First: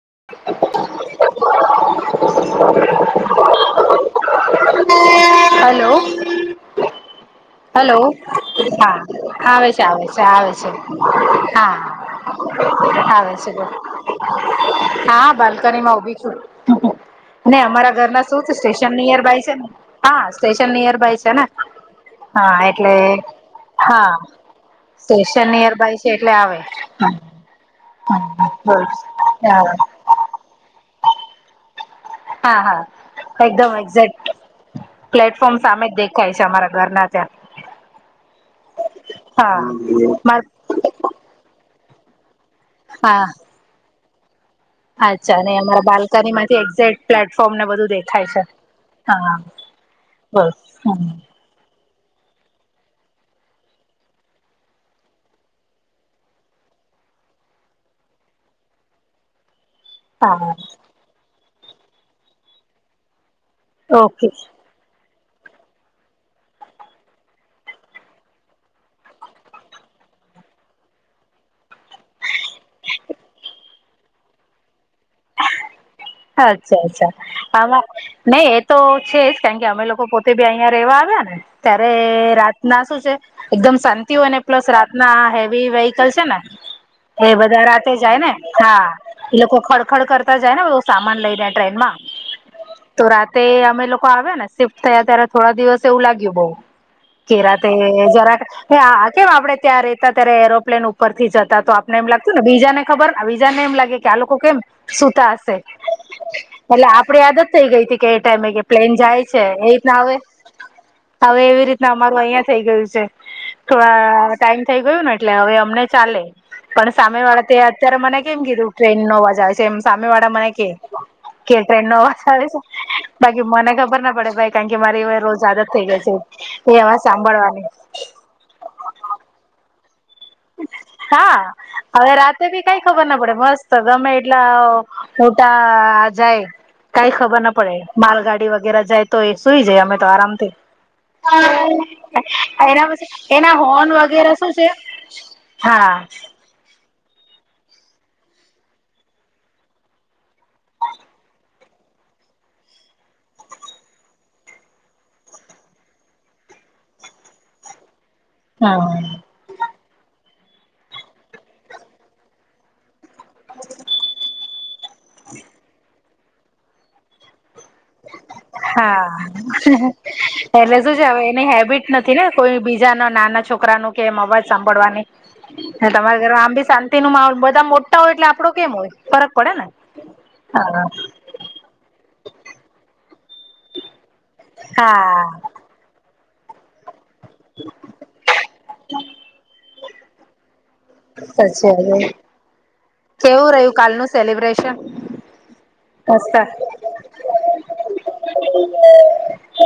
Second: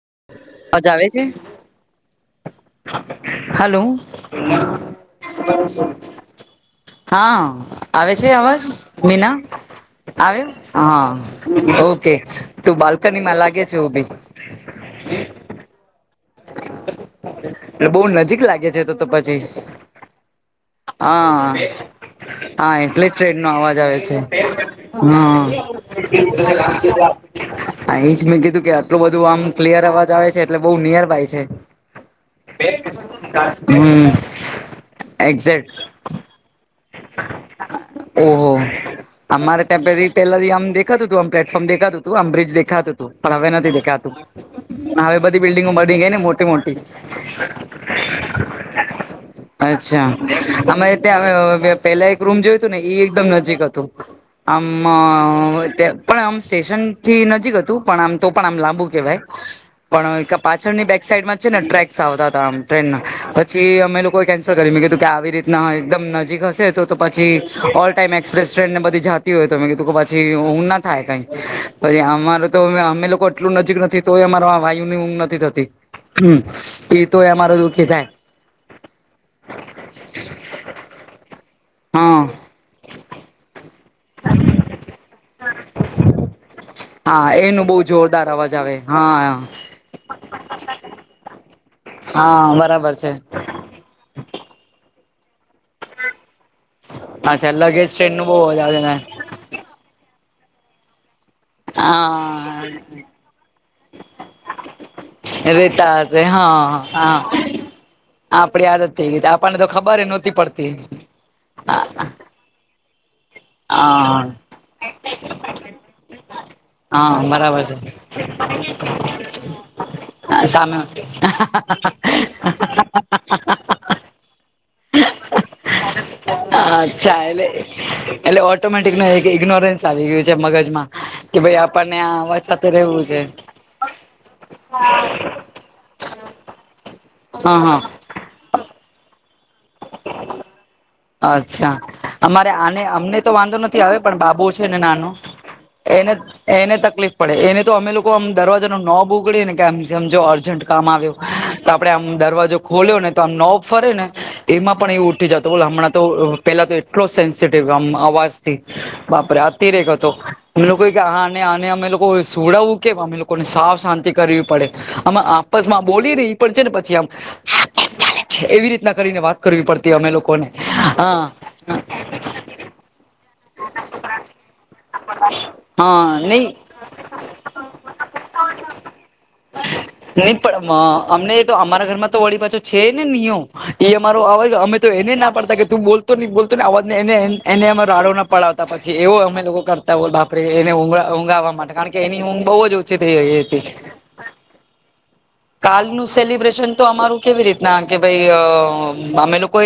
[inaudible] Hello. Hello hello હા મીના આવે છે આવે છે આવે છે હા. ઓકે તું હા બાલ્કનીમાં છે, લાગે ઉભી હા બાલ્કનીમાં ઉભી છું. ને એટલે અમારા બહુ ઘરના નજીક શું છે લાગે સ્ટેશન તો તો નિયર પછી બાય છે ને હા સ્ટેશન નિયર બાય છે ને. હા હા એટલે જ ટ્રેન નો અવાજ આવે હા. છે હા સ્ટેશન નિયરબાય છે એટલે આવે. હા એ જ મેં કીધું કે આટલું બધું આમ ક્લિયર અવાજ આવે છે એટલે બઉ નિયર બાય છે. હા હા, એકદમ હમ એક્ઝેક્ટ પ્લેટફોર્મ એક્ઝેક્ટ સામે જ દેખાય છે અમારા ઘરના ત્યાં ઓહો અમારે ટેમ્પરી હા ટેલરી આમ દેખાતું તું આ પ્લેટફોર્મ દેખાતું અમબ્રિજ દેખાતું હા હવે નથી દેખાતું. હવે અચ્છા બધી અને બિલ્ડીગો અમારા બની ગઈ ને બાલ્કની મોટી માંથી મોટી. એક્ઝેક્ટ પ્લેટફોર્મ ને બધું દેખાય છે હા અચ્છા બસ અરે હમ ત પેલા એક રૂમ જોયું હતું ને એ એકદમ નજીક હતું. આમ પણ આમ સ્ટેશન થી નજીક હતું પણ આમ તો પણ આમ લાબુ કેવાય. હ [inaudible] પણ પાછળની બેક સાઈડમાં છે ને ટ્રેક્સ આવતા હતા આમ ટ્રેન ના. પછી અમે લોકોએ ઓકે કેન્સલ કરી મે કીધું કે આવી રીતના એકદમ નજીક હશે તો પછી, ઓલ ટાઈમ એક્સપ્રેસ ટ્રેન ને બધી જતી હોય તો મેં કીધું કે પછી હું ના થાય કઈ. પછી અમારે તો અમે લોકો એટલું નજીક નથી તોય અમારા વાયુ ની ઊંઘ નથી થતી. હમ અચ્છા એ અચ્છા, તો અમારો આમાં દુઃખી થાય નહી એ તો છે જ કારણ કે અમે લોકો પોતે બી અહિયાં રેવાનું ને ત્યારે હા રાત ના શું છે, એકદમ હોય અને પ્લસ રાતના હેવી વેહકલ છે ને હા એ બધા એનું બહુ રાતે જાય જોરદાર ને અવાજ આવે હા એ લોકો ખડખડ કરતા જાય ને લ ટ્રેનમાં, હા બરાબર તો છે રાતે અમે લોકો આવ્યાને સફ થયા ત્યારે થોડા દિવસ એવું લાગ્યું બઉુ. અચ્છા કેરાતે લગેજ ટ્રેન નું જરા બહુ અવાજ આવે કે આપડે ત્યાં રેતા ત્યારે એરોપ્લેન ઉપર ઉપરથી જતા તો આપને એમ લાગતું ને બીજા ને હા ખબર બીજા ને એમ લાગે કે આ લોકો કેમ સુતા હશે. રેતા હશે હા એટલે હા આપડે યાદ જ થઇ ગઈ હતી કે એ ટાઈમે કે આપડી આદત પ્લેન થઈ જાય ગઈ છે, આપણને એ તો રીતના ખબર આવે. નહોતી પડતી હવે એવી હા રીતના અમારું અહિયાં થઈ ગયું છે, હા થોડા ટાઈમ થઈ ગયું ને એટલે હવે અમને ચા પણ હા સામે વાળા તે બરાબર છે અત્યારે મને કેમ કીધું ટ્રેન નોવાજ છે, એમ સામે વાળા મને. સામે કે ટ્રેન નો અવાજ આવે છે, બાકી મને ખબર ના પડે ભાઈ. કારણ કે મારી રોજ આદ જ થઈ ગાય છે. હા એ અવાજ અચ્છા એટલે સાંભળવાની એટલે ઓટોમેટિક ન એક ઇગ્નોરન્સ આવી ગયું છે. મગજમાં કે હા ભાઈ આપણને હવે આ અવાજ રાતે બી સાથે કઈ રહેવું ખબર છે ના પડે મસ્ત ગમે એટલા. [unintelligible] જાય કઈ ખબર ના હા પડે હા માલગાડી વગેરા જાય તો એ. સુઈ જાય અમે તો આરામથી. અચ્છા અમારે આને એના અમને તો પછી એના વાંધો નથી હોર્ન આવે વગેરે પણ શું [unintelligible] છે, ને નાનો. હા એને એને તકલીફ. પડે એને તો અમે લોકો આમ દરવાજા ન ન બોગડે ને કે આજ અર્જન્ટ કામ આવ્યો તો આપડે આમ. દરવાજો ખોલ્યો ને તો આમ નોબ ફરે ને. એમાં પણ એવું ઉઠી જતો બોલો હમણાં તો પેલા તો એટલો સેન્સિટિવમ હમ [unintelligible] બાપરે [unintelligible] તો અમે લોકો કે આ આને અમે લોકો સુડાવું કેમ અમે લોકોને સાફ શાંતિ કરવી પડે. આમે આપસમાં બોલી ને ઈ પણ છે ને પછી આમ એવી રીતના કરીને હા વાત. કરવી પડતી અમે લોકોને એટલે શું છે, હવે હા એની હેબિટ નથી ને કોઈ બીજા ના નાના છોકરા ન કે અવાજ સા સાંભળવાની. હા તમારા ઘરમાં નહી આમ બી શાંતિ નો માહોલ બધા મોટા હોય એટલે આપડો કેમ હોય ફરક પડે ને. નહી પણ હા અમને અમારા ઘરમાં તો વળી પાજો છે, ને નિયો. અરો અવાજ અમે તો એને હા ના પાડતા કે ત બલતો નહી બોલતો ને અવા એ એને [unintelligible] પડાવતા પછી એવો અમે લોકો કરતા હો બાપરે એને. ઊંગાવા માટે સાચી કારણ કે વાત એની ઊંઘ બહુ જ ઓછી થઈ ગઈ કેવું હતી. રહ્યું કાલનું સેલિબ્રેશન? કાલ નું મસ્ત સેલિબ્રેશન તો અમારું કેવી રીતના કે ભાઈ અમે લોકો.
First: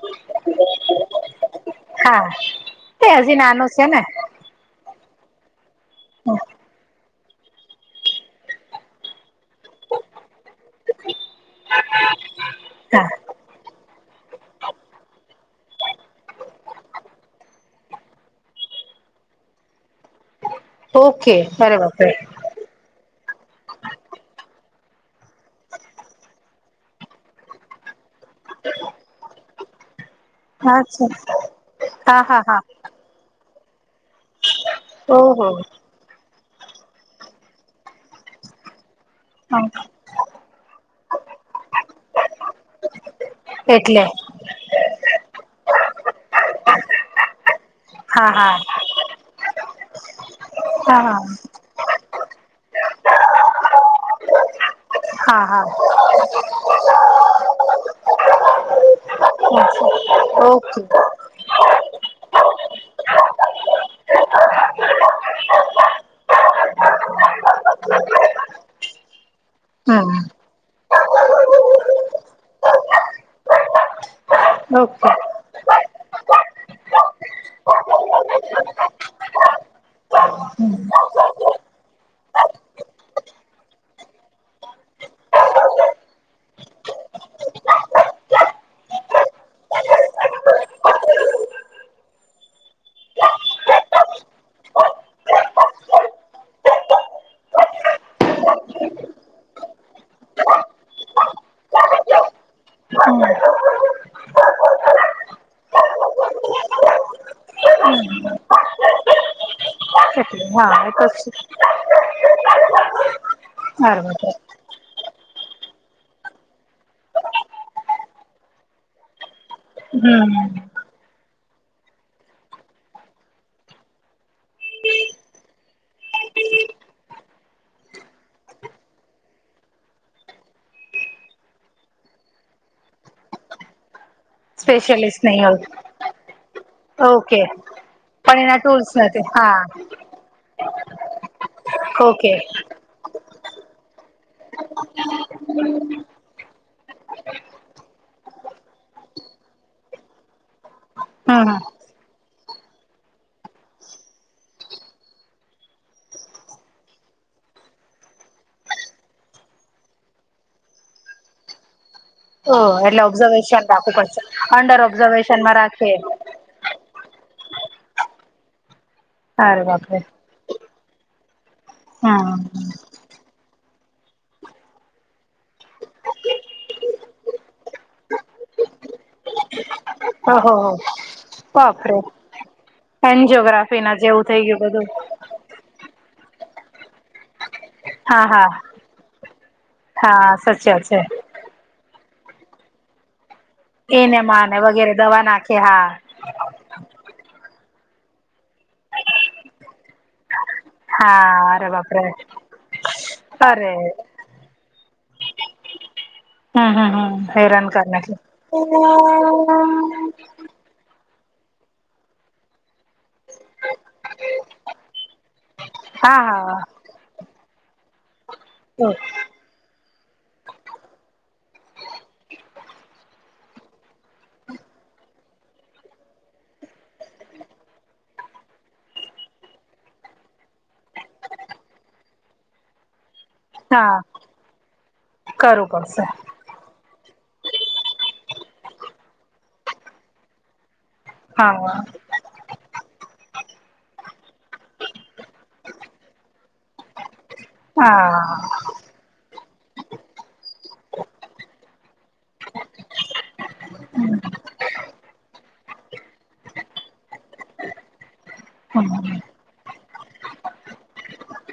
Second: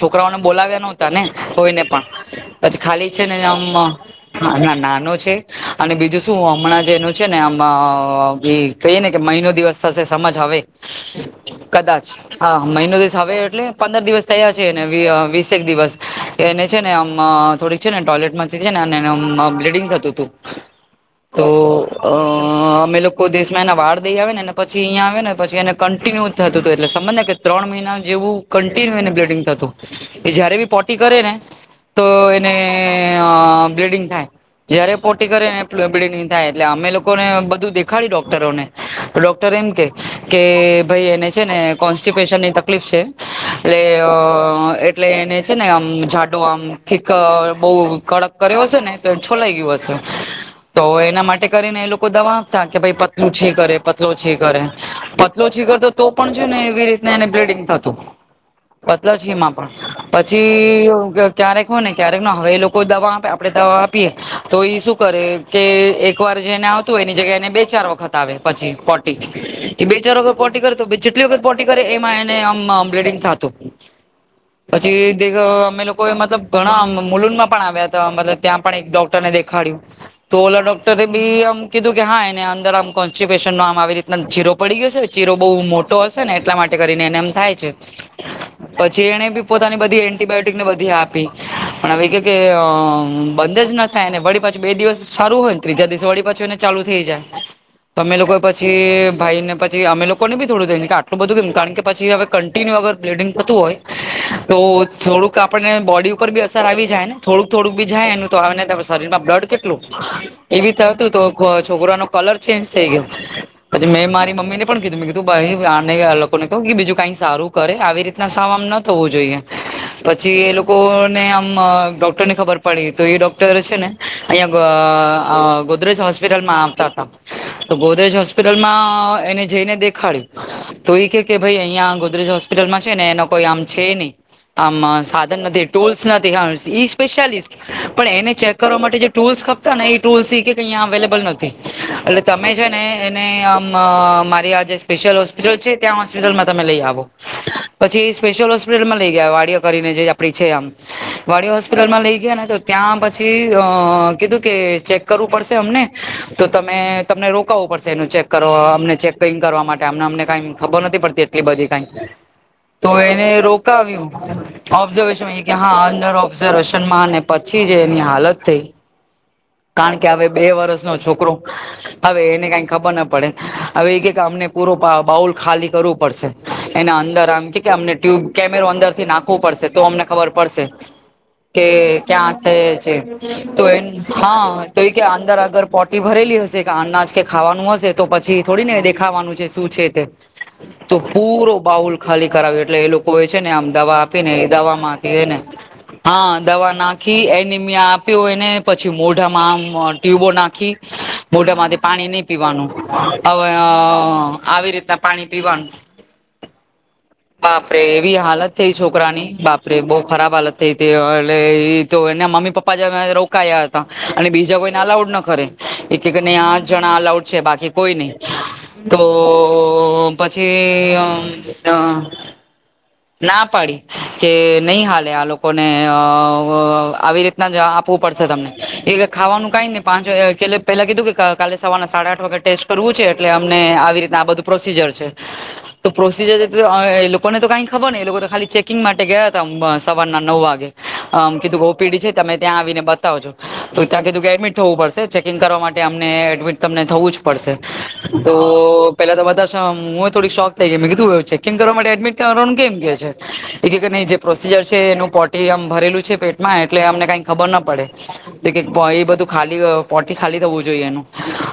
છોકરાઓને બોલાવ્યા નોતા ને. કોઈ ને પણ હા પછી ખાલી એ છે, હજી ને ના નાનું છે ના. ને [unintelligible] બીજું [unintelligible] હમણાં જેનું છે, ને કહી ને કે મહિનો. દિવસ થશે સમજ આવે કદાચ હા મહિનો હા. દિવસ [unintelligible] એટલે. પંદર દિવસ થયા છેને વીસેક દિવસ એને છે, ને આમ થોડીક છે, ને ટોયલેટ માંથી છે, ને. [unintelligible] બ્લીડિંગ થતું હતું ઓકે તો બરાબર. અમે લોકો. કોઈ દેશમાં એના વાળ દઈ આવે ને પછી અહીંયા આવે ને પછી એને કન્ટિન્યુ થતું હતું એટલે સમજને કે ત્રણ મહિના. જેવું કન્ટિન્યુ એને બ્લડિંગ થતું. એ જયારે બી પોટી કરે ને અચ્છા તો હા હા એને હા [unintelligible] બ્લેડિંગ. [unintelligible] પોટી કરે ઓહો [unintelligible] થાય એટલે અમે લોકોને બધું દેખાડી ડોક્ટરો ને. ડોક્ટર એમ કે કે ભાઈ એને છે, ને કોન્સ્ટિપેશન. તકલીફ છે, એટલે એટલે એને છે, ને આમ. [unintelligible] બહ હા કડક હા કર્યો હશે ને તો છોલાઈ ગયું હશે. તો હા હા એના માટે કરીને એ લોકો દવા આપતા કે ભાઈ પતલું [unintelligible] કરે પતલો [unintelligible] કરે. હા હા પતલોછી કરરતો તો પણ છે, ને એવી રીતને એને બ્લીડિંગ થતું. [unintelligible] એમાં પણ ઓકે પછી ક્યારેક હોય ને ક્યારેક હવે લોકો. દવા આપે આપે દવા આપીએ તો એ શું કરે કે એક વાર જેને આવતું હોય એની જગ્યાએ એને બેચ ચાર વખત આવે પછી. પોટી એ બે હમ ચાર વગર પોટી કરે તો જેટલી વખર પોટી કરે એમાં એને આમ બ્લેડિંગ થતું. [unintelligible] પછી [unintelligible] અમે લોકો મતલબ ઘણા [unintelligible] માં પણ આવ્યા હતા મતલબ ત્યાં પણ એક ડોક્ટર ને દેખાડ્યું [unintelligible] ડોકરે બીમ કીધું કે હા એને અંદર આમ [unintelligible] આવી રીતના જીરો પડી ગયો હશે ચીરો બહુ મોટો હશે ને એટલા માટે કરીને એને એમ થાય છે પછી એને બી પોતાની બધી એન્ટીબાયોટિકને બધી આપી પણ હ કે બ થાય વળી પાછી બે દિવસ સારું હોયને ત્રીજા દિવસ વળી પાછું હોને ચાલુ થઈ જાય તમે લોકોછ પછી ભાઈ ને પછી અમે લોકોને બી થોડું થાય ને કે આટલું બધું કેમ કારણ કે પછી હવે કન્ટિન્યુ અગર બ્લીડિંગ થતું તો થોડુંક આપને બોડી ઉપર બી અસર આવી જાય થોડુંક થોડુંક બી જાય તો શરીરમાં બ્લડ કેટલું એ બ થ હતું તો છોકરાનો કલર ચેન્જ થઈ ગયો પછી મેં બરોબર મારી મમ્મી ને પણ કીધું મે કીધું આને લોકોને કહું કે બીજું કઈ સારું કરે આવી રીતના સામ ન થવું જોઈએ પછી એ હમ લોકો ને ડોક્ટર ની ખબર પડી તો એ ડોક્ટર છે ને અહીં ગોદરાજ હોસ્પિટલ આવતા તો ગોદરેજ હોસ્પ હોસ્પિટલમાં એને જઈને દેખાડ્યું તો એ કે કે ભાઈ અહિયાં ગોદરેજ હોસ્પિટલમાં છે ને એનો કો આમ છે નહી આ સ્પેશિયલિસ્ટ નહી સાધન નથી હોય ટોલ્સ નથી ઈ ઓકે સ્પેશલસ્ટ પણ એને ચેક એના કરવા ટૂલ્સ માટે નથી હા ટ ને ટૂલ્ અવેલેબલ નથી એટલે ઓકે તમે છે ને સ્લ હોસ્પિટલ છે ત્યાં હોસ્પિટલમાં તમે લઈ આવો પછી સ્િયલ હોસ્પિટલમાં લઈ ગયા વાડીિયા કરીને જે આપ છેમ હમ વાડીિયા હોસ્પિટલમાં લઈ ગયા ને તો ત્યાંછ પછી અ કીધું કે ચેક કરવું પડશે અમને તો તમે તમને રોકાવવો પડશે એનું ચેક કર અમને ચેક કઈ કરવા માટે અમને અમને કઈ ખબર નથી પડતી એટલી બધી કઈ હ ઓ તો એટલે એને ઓબ્ઝર્વેશન રાખવું રોકાવ્યું પડશે અંડર ઓબ્ઝર્વેશન કે ઓબ્ઝર્વેશનમાં હા રાખીએ અડર ઓબ્ઝર્વેશન ને પછી જે એની હાલત થઈ અરે કારણ કે હવે બે વર્ષનોો છોકરો હા હ એમને પૂ બાઉલ ખાલી કરવું પડશે એના અંદર આમ કે કેમેરો અંદર થી નાખવો પડશે તો અમને ખબર ઓહો પડશે હો કે બાપરે ક્યાં થયા છે તો એ એન્જિયોગ્રાફી ના જેવું થઈ ગયું હા તો બધું એ કે અંદર અગર પોટી ભરેલી હશે કે અનાજ કે ખાવાનું હ તો હા પછી હા થોડીને દેખાવાનું છે શું છે તે હા સચ્ય તો છે પૂરો બાઉલ ખાલી કરાવી એટલે એ લોકોએ ને આમ દવા એને આપીને માને દ વગેરે દવા માંથીને નાખે હા દવા નાખ એનમિયા આપ્યો એને પછી મોઢામાં આમ ટ્યુબો નાખી હા અરે મોઢામાં બાપરે પાણી નહી પીવાનું હવે અરે આવી રીત પાણી પીવાનું હા હા હા બાપરે એવી હાલત થઈ છોકરાની બાપરે બહ ખરાબ હાલત થઈ તે એટલે એ તો એના મમ્મી પપ્પા જે રોકાયા હતા અને બીજા કોઈને અલાઉડ ના કરે એક હા આ હા જણા અલાઉડ છે બાકી કોઈ નહી તો તો પછી ના પાડી કે નહી હાલે આ લોકોને આવી રીતના જ આપ પડ તમને એ ખાવાનું કઈ ન પાંચ વા પેલા કીધું કે કાલે સવાના સાડા આઠ વાગે ટેસ્ટ કરવું છે એટલે અમને આવી રીત હા આ બધું પ્રોસીજર છે કરવું તો પડશે પ્રોસીજર લોકોને તો કઈ ખબર ને એ લોકો તો ખાલી ચેકિંગ માટે ગયા હતા સવારના નવ વાગે આમ કીધું ગૌ હા પીઢી છે તમે ત્યાં આવીને બ તો ત્યાં કીધું કે એડમિટ થવું પડશે ચેકિંગ કરવા માટેમને એડમિટ તમને થવું જ પડશે તો હા પેલા તો બધા હું થોડીક શોક થઈ ગ મે કીધું ચેકિંગ કરવા માટે એડમિટ કરવાનું મ કે જે પ્રોસીજર છે એનું પોટીમ ભરેલું છે પેટમાં એટલે અમને કઈ ખબર ના પડે એ બધું ખાલી પોટી ખાલી થવું જોઈએ એનું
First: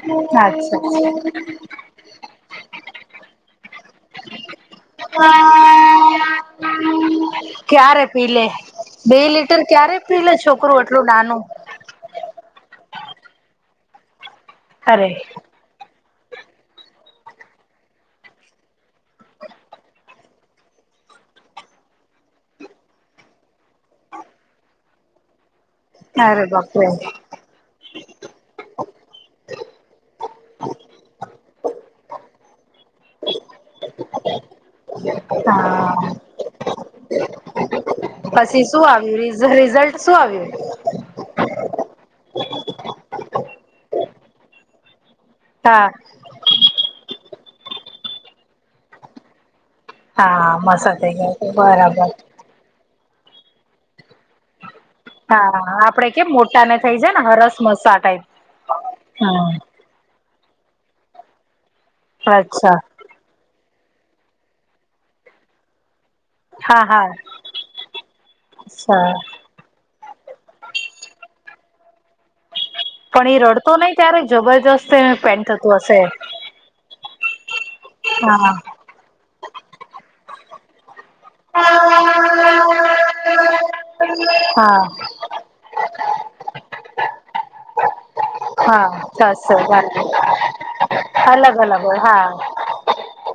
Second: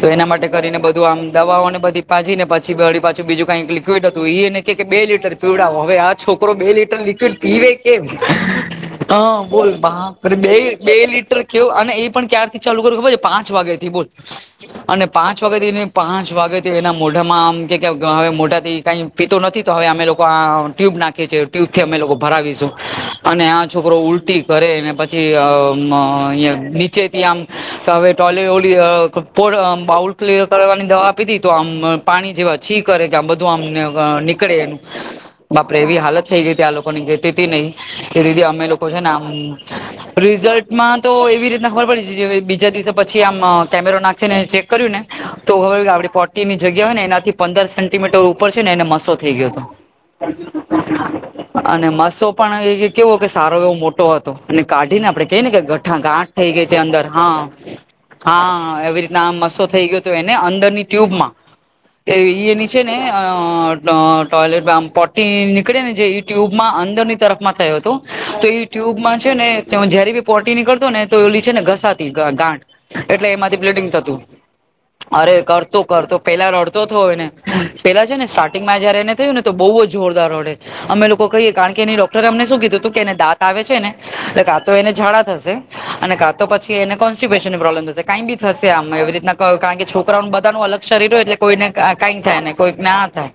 તો એના માટે કરીને બધું અચ્છા આમ દવાઓ ને બધી પાછી ને પછી બેળી પાછું બીું કંઈક લિકવિડ હતું એ કે બે લીટર પીવડા હો છોકરો બે લીટર લિક્વિડ પીવે ક્યારે કેમ પી લે હ બે લીટર બોલ ક્યારે પી બે લે છોકરું બે એટલું નાનું લીટર કેવ અને એ પણ ક્યારથી ચાલુ કર ખબર છે પાંચ વાગ્યા થી બોલ અને અરે પાંચ વાગ્યાથી પાંચ વાગેથી એના મોઢામાં આમ કે હવે મોઢાથી કઈ પીતો નથી તો હવે અમે લોકો આ ટ્યુબ નાખી છીએ ટ્યુબ થી અમે લોકો ભરાવીશું અને આ છોકરો ઉલટી કરે ને પછી અરે બાપરે નીચેથી આમ હવે ટોયલેટ ઓલી પો બાઉલ ફ્લર કરવાની દવા આપી હતી તો આમ પાણી જેવા છી કરે કે આમ બધું આમને નીકળે એ બાપડે એવી હા હાલત થઈ ગઈ હતી આ લોકો ની ગતી નહી એ દીદી પછી અમે શું લોકો છે ને આમ આવ્યું રિઝલ્ટ શું આવ્યું રિઝલ્ટમાં તો એવી ના હોય બીજા દિવસે પછી આમ કેમેરો નાખી ને ચેક કર્યું ને તો ખબર હો હા કે આપડી પોટી ની જગ્યા હોય ને એનાથી પંદર સેન્ટીમીટર ઉપર છે ને એને મસો થઈ ગયો હતો. હા મસા થઈ ગયા અને બરાબર મસો પણ કેવો કે સારો એવો મોટો હતો કાઢીને આપડે કઈને કે હા ગઠ આપડે કેમ ગાંઠ થઈ મોટા ગઈ છે ને અંદર. જાય ને હા હરસ મસા ટાઈપ હા એવી રીતના આમ હમ મસો થઈ ગયો તો એને અંદરની ટ્યુબમાં એની અચ્છા છે ને ટોયલેટ આમ પો ટી નીકળે ને જે એ ટ્યુબમાં હા અંદર હા ની તરફ માં થયો હતો. તો એ અચ્છા ટ્યુબમાં છે ને ત જયારે બી પોટી નીકળતો ને તો ઓલી છે ને ઘસાતી ગાંઠ એટલે પણ એ એમાંથી રડતો પ્લેટિંગ નહી થતું ત્યારે જબરજસ્ત અરે પેન્ટ થતું કરતું હશે કરતો પેલા રડતો થયો એને પેલા છે ને હા સ્ટાર્ટિંગમાં જયારે એને થયું ને તો બવ જ જોરદાર રડે. અમે લોકો કહીએ કારણ કે એની ડોક્ટરે અમને શું કીધું હતું કે એને દાંત આવે છે ને એટલે કાં તો હા એને ઝાડા થશે અને કાં તો પછી એને કોન્સ્ટબેશનની પ્રોબ્લેમ થશે કાઈ બી થશે આમ હા એવી રીતના ક થશે કારણ કે છોકરાઓને બધા ન અલગ શરીર હોય એટલે અલગ કોઈને અલગ હોય કઈ થાય હા ને કોઈ ના થાય.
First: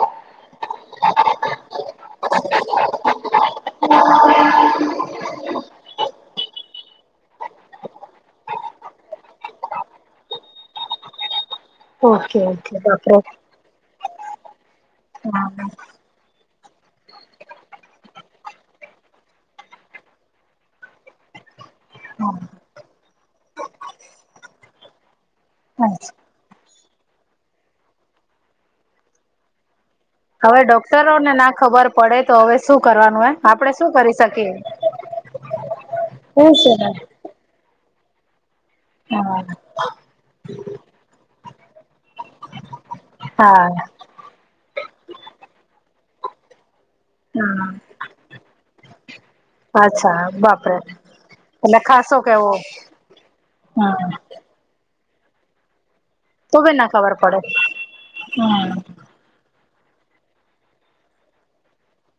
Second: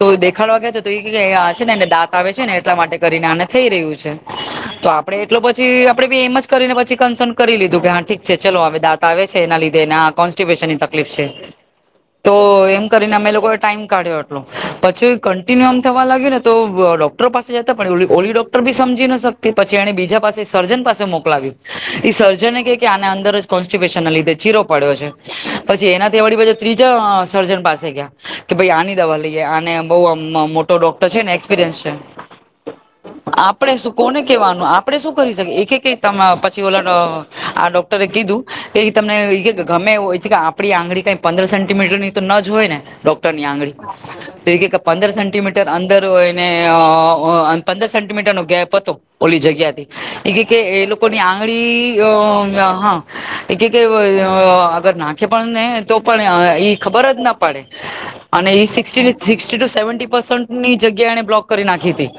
તો દેખાડવા યા તો છે ને એને દાંત આવે છે ને એટલા માટે કરીને આને થઈ રહ્યું છે તો આપણે એટલે પછી આપડે બી એમ જ કરીને પછી કન્સર્ન કરી લીધું કે હા ઠીક છે ચલો હવે દાંત આવે છે એના લીધે આ પ્રેશરની તકલીફ છે તો ઓકે ઓકે એમ કરીને બાપરે અમે લોકોએ ટાઈમ કાઢ્યો પછી ક હા આમ થવા લાગ્યો ને તો ડોક્ટર પાસે જતા પણ ઓલી ડોક્ટર બી સમજી ન શકતી પછી એને બીજા પાસે સર્જન પાસે મોકલાવ્યું એ સર્જન કે કે આને અંદર જ કોન્સ્ટિબેશન ના લીધે ચીરો પડ્યો છે. પછી એના થી વાળી ત્રીજા સર્જન પાસે ગયા કે ભાઈ આની દવા લઈએ આને બવ હવે મોટો ડોક્ટર ડોક્ટરોને છેને ના એક્પિરયસ ખબર છે. પડે તો હવે શું કરવાનું હે આપડે શું કરી કોને કેવાનું શકીએ આપડે શું કરી શકે એક એક માં હું પછી છે ઓ ને આ ડોક્ટરે કીધું કે તમને હા ગમે એવું આપડી આંગળી કઈ પંદર સેન્ટીમીટર ની તો ન જ હોય ને ડોક્ટર ની હા આંગળી પંદર સેન્ટીમીટર અંદર એને હમ પંદર સેન્ટીમીટર નો ગેપ હતો ઓલી જગ્યાથી અચ્છા એ બાપરે એ લોકોની એટલે આંગળી ખાસો કેવો અ હા એ હમ [unintelligible] નાખે પણને તો પણ અ એ ખબર જ ના પડે અને એ હમ સિક્સટી થી સિકસટી ટુ સેવન્ટી પર્સનટ ની જગ્યા એને બ્લોક કરી નાખી તી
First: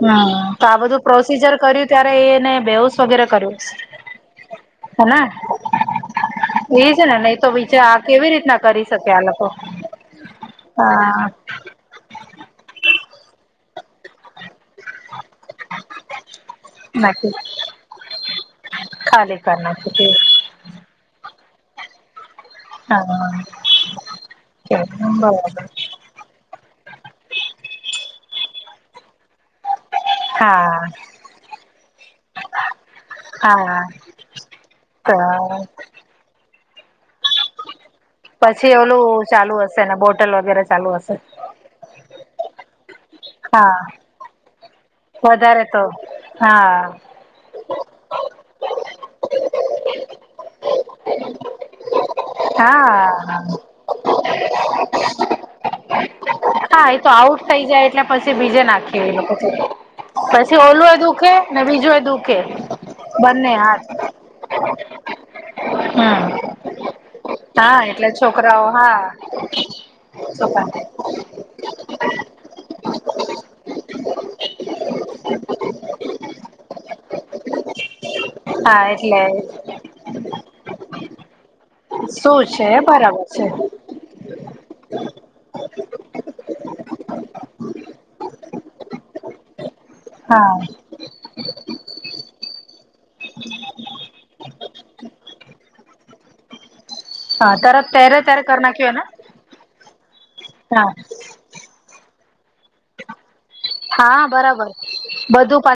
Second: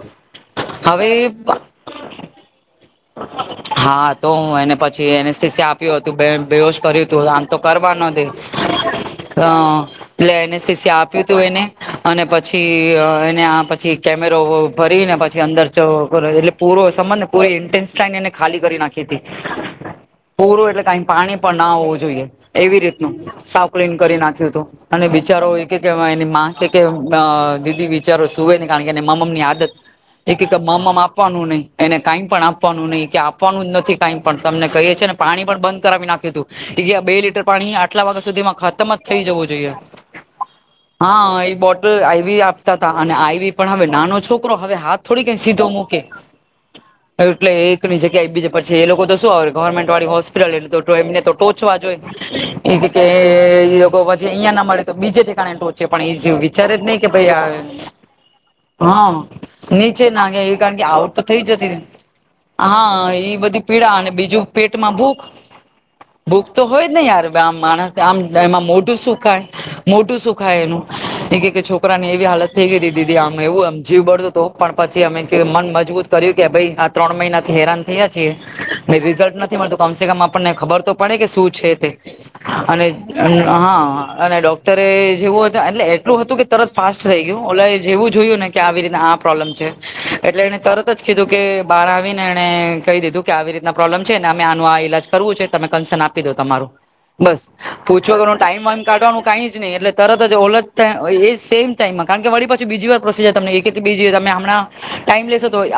હમ્મ, તો આ બધું પ્રોસીજર કર્યું ત્યારે એને બેહુસ વગેરે કર્યું તો હા એને પછી હેને એને સીસી આપ્યું હતું બેહોશ એ છે કર્યું ને હતું નહી આમ તો બીજે કરવા આ ન દે. કેવી રીતના કરી શકે આ લોકો હા પેલે એનેસ્થિસ્યા આપ્યું હા ત એને અને પછી અ એને આ પછી કેમેરો ભરીને પછી અંદર એટ પૂરો સમજ ને નાખી પૂરે ઇન્ટેન્સાઈન એને ખાલી કરી નાખી હતી ખાલી કર નાખી તે પૂરો એટલે કાઈ પાણી પણ ના હોવું જોઈએ. એવી હા રીતનું સાવ કલીન કરી નાખ્યું હતું અને બિચારો બરાબર એ એની માં કે કે દીદી વિચારો સુવે ને કારણ કે મમ ની આદત એ કે કે હા મમમ આપવાનું નહી એને કાઈ પણ આપવાનું નહી કે આપવાનું હા જ નથી કાઈ પણ તમને કહીએ છી તો ને પાણી પણ બંધ કરાવી નાખ્યું તું કે આ બે લીટર પાણી આટલા વાગ્યા સુધીમાં પછી ખતમ જ થઈ ઓલું જવું ચાલુ જોઈએ. હશે ને બોટલ વગેરે ચાલુ હશે હા એ બોટલ આવી આપતા તા અને આવી પણ હવે હા નાનો છોકરો હવે હાથ થોડી કઈ વધારે સીધો તો મૂકે હા તો એટલે એ ની જગ્યા એ બીજે પછી એ લોકો તો શું વે ગવર્મેન્ટ વાળી હોસ્પિટલ એટલે એમને તો ટોચવા જ હોય એ જ કે હા ઈ લોકો જે અહીંયા ના મળે તો બીજેથી છે પણ એ જે વિચારે જ હા એ નહી તો કે ભાઈ આઉટ થઈ જાય એટલે પછી બીજે નાખે હા એ લોકો તો. નીચે નાગ્ય પછી કારણ કે ઓલું એ આવટ તો દુખે થઈ ને જતી બીજું એ દુખે હા ઈ બંને બધી હાથ પીડા અને બીજું પેટમાં ભૂખ હમ ભૂખ તો હોય જ ને યાર આમ હા માણસ એટલે આમ એમાં છોકરાઓ મોટું હા સુખાય મોટું સુખ કાય છોકરા એનું એ કે કે છોક છોકરાની એવી હાલત થઈ ગઈ તી દીદી આમ એવું આમ જીવ બડતો તો પણ પછી અમે મન મજબૂત કર્યું કે ભઈ આ ત્રણ મહિના થી હેરાન થયા છીએ હા ને એટલે રિઝલ્ટ નથી મળત કમસેકમ આપણને ખબર તો પડે કે શું છે તે શું છે અને બરાબર છે હા અને ડોક્ટરે જેવું હતા એટલે એટલું હતું કે તરત ફાસ્ટ થઈ ગયું એટલે જેવું જોયું ને કે આવી રીતે આ પ્રોબ્લેમ છે. એટલે હા એને તરત જ કીધું કે બહાર આવી ને એને કહી દીધું કે આવી રીતના પ્રોબ્લમ છે ને અમે આનું આ ઈલાજ કરવું છે તમે કન્સન આપી દો તમારું બસ હા તરત પૂછો ત્યારે કર ત્યારે ટાઈમ કરી વાઇમ નાખ્યું કાઢવાનું કઈ જ નહી એટલે તરત જ ઓલખ એને હા થાય એ સેમ ટાઇમમાં કારણ કે વળી પછી બીજી વાર પ્રોસીજર તમ એક કે બીજી હા તમે હમણા બરાબર ટાઈમ લેશો બધું તો પા